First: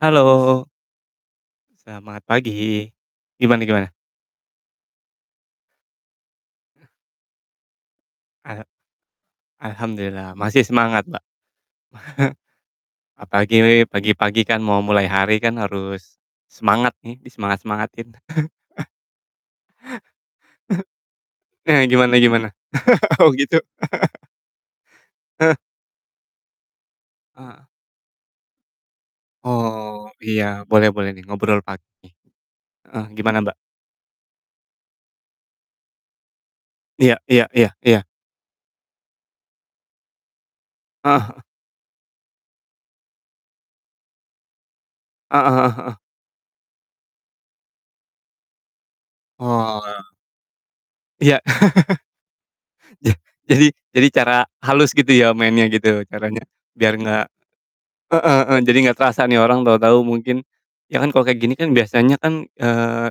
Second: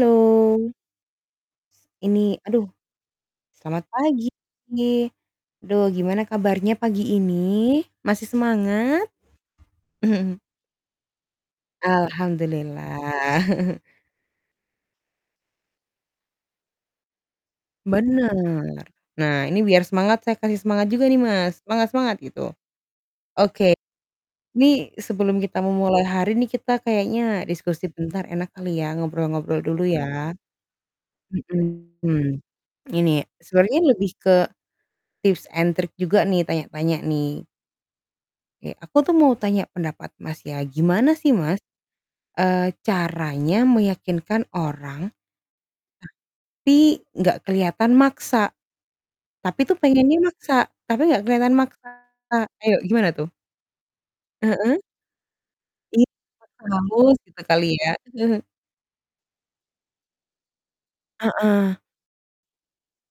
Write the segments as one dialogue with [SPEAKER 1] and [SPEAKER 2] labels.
[SPEAKER 1] Halo. Selamat
[SPEAKER 2] Ini aduh,
[SPEAKER 1] pagi. Gimana
[SPEAKER 2] selamat
[SPEAKER 1] gimana?
[SPEAKER 2] pagi! Duh gimana kabarnya pagi ini? Masih
[SPEAKER 1] Eee,
[SPEAKER 2] semangat?
[SPEAKER 1] alhamdulillah masih semangat, Mbak.
[SPEAKER 2] Alhamdulillah.
[SPEAKER 1] Apalagi pagi-pagi kan mau mulai hari kan harus semangat nih, disemangat-semangatin.
[SPEAKER 2] Bener. Nah ini biar semangat saya kasih semangat juga nih, Mas,
[SPEAKER 1] Eee,
[SPEAKER 2] semangat semangat!
[SPEAKER 1] gimana
[SPEAKER 2] Gitu.
[SPEAKER 1] gimana? Oh, gitu.
[SPEAKER 2] Oke, nih sebelum
[SPEAKER 1] Heeh.
[SPEAKER 2] kita memulai hari nih, kita kayaknya
[SPEAKER 1] Ah.
[SPEAKER 2] diskusi bentar enak kali ya, ngobrol-ngobrol dulu
[SPEAKER 1] Oh,
[SPEAKER 2] ya.
[SPEAKER 1] iya boleh boleh nih ngobrol pagi.
[SPEAKER 2] Mhm,
[SPEAKER 1] Heeh,
[SPEAKER 2] ini
[SPEAKER 1] gimana, Mbak?
[SPEAKER 2] sebenarnya lebih ke tips and trick juga nih tanya-tanya
[SPEAKER 1] Iya
[SPEAKER 2] nih.
[SPEAKER 1] iya iya iya.
[SPEAKER 2] Kek aku tuh mau tanya pendapat Mas ya,
[SPEAKER 1] Eee,
[SPEAKER 2] gimana sih,
[SPEAKER 1] heeh.
[SPEAKER 2] Mas, eee, caranya meyakinkan orang,
[SPEAKER 1] Heeh heeh heeh.
[SPEAKER 2] tapi nggak kelihatan maksa, tapi tuh
[SPEAKER 1] Oh.
[SPEAKER 2] pengennya maksa, tapi nggak
[SPEAKER 1] Iya.
[SPEAKER 2] kelihatan maksa. Ayo gimana
[SPEAKER 1] Je
[SPEAKER 2] tuh?
[SPEAKER 1] jadi jadi cara
[SPEAKER 2] Heeh?
[SPEAKER 1] halus gitu ya mainnya
[SPEAKER 2] I
[SPEAKER 1] gitu caranya biar
[SPEAKER 2] [unintelligible]
[SPEAKER 1] nggak
[SPEAKER 2] gitu kali ya.
[SPEAKER 1] heeh heeh, jadi nggak terasa nih orang tahu-tahu mungkin ya kan kalau kayak gini kan
[SPEAKER 2] Heeh.
[SPEAKER 1] biasanya kan, eee,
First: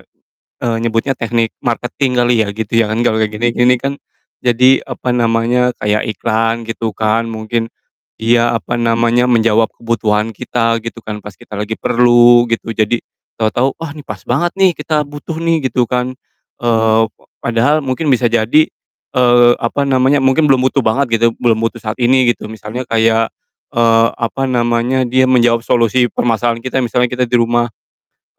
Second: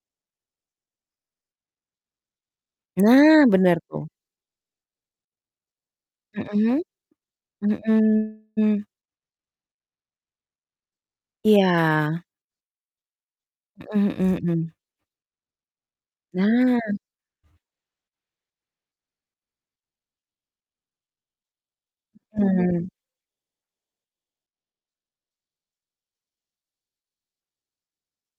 [SPEAKER 1] eee, nyebutnya teknik marketing kali ya gitu ya. Kan kalau
[SPEAKER 2] Nah
[SPEAKER 1] gini-gini
[SPEAKER 2] bener,
[SPEAKER 1] kan
[SPEAKER 2] tuh.
[SPEAKER 1] jadi, apa namanya, kayak iklan
[SPEAKER 2] Mhm.
[SPEAKER 1] gitu kan, mungkin, iya apa
[SPEAKER 2] Mhm.
[SPEAKER 1] namanya, menjawab kebutuhan kita gitu kan pas kita lagi
[SPEAKER 2] Iya.
[SPEAKER 1] perlu gitu, jadi tahu-tahu, "Wah, nih
[SPEAKER 2] Mhm
[SPEAKER 1] pas
[SPEAKER 2] mhm
[SPEAKER 1] banget nih
[SPEAKER 2] mhm.
[SPEAKER 1] kita butuh nih." Gitu kan,
[SPEAKER 2] Nah.
[SPEAKER 1] eee, p padahal mungkin bisa jadi, eee, apa namanya, mungkin belum butuh banget gitu, belum butuh saat ini gitu misalnya
[SPEAKER 2] Mhm.
[SPEAKER 1] kayak, eee, apa namanya, dia menjawab solusi permasalahan kita, misalnya kita di rumah,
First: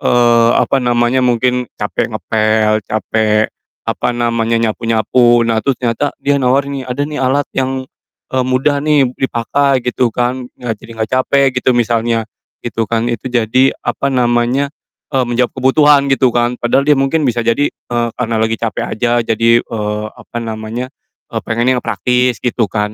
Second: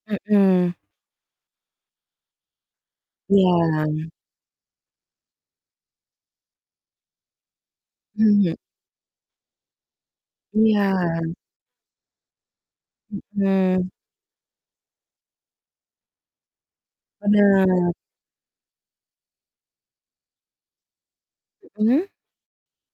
[SPEAKER 1] eee,
[SPEAKER 2] Mhm.
[SPEAKER 1] apa namanya, mungkin capek ngepel, capek,
[SPEAKER 2] Iya.
[SPEAKER 1] apa namanya, nyapu-nyapu. Nah terus ternyata dia nawar nih, "Ada nih alat yang, eee,
[SPEAKER 2] Hmm.
[SPEAKER 1] mudah nih dipakai," gitu kan, eee, "Jadi
[SPEAKER 2] Iya.
[SPEAKER 1] nggak capek," gitu misalnya, gitu kan, itu jadi,
[SPEAKER 2] Mhm.
[SPEAKER 1] apa namanya, eee, menjawab kebutuhan gitu kan padahal dia mungkin bisa jadi,
[SPEAKER 2] Bener.
[SPEAKER 1] eee, karena lagi capek aja. Jadi, eee, apa namanya, eee, pengennya yang
[SPEAKER 2] Mhm?
[SPEAKER 1] praktis gitu kan.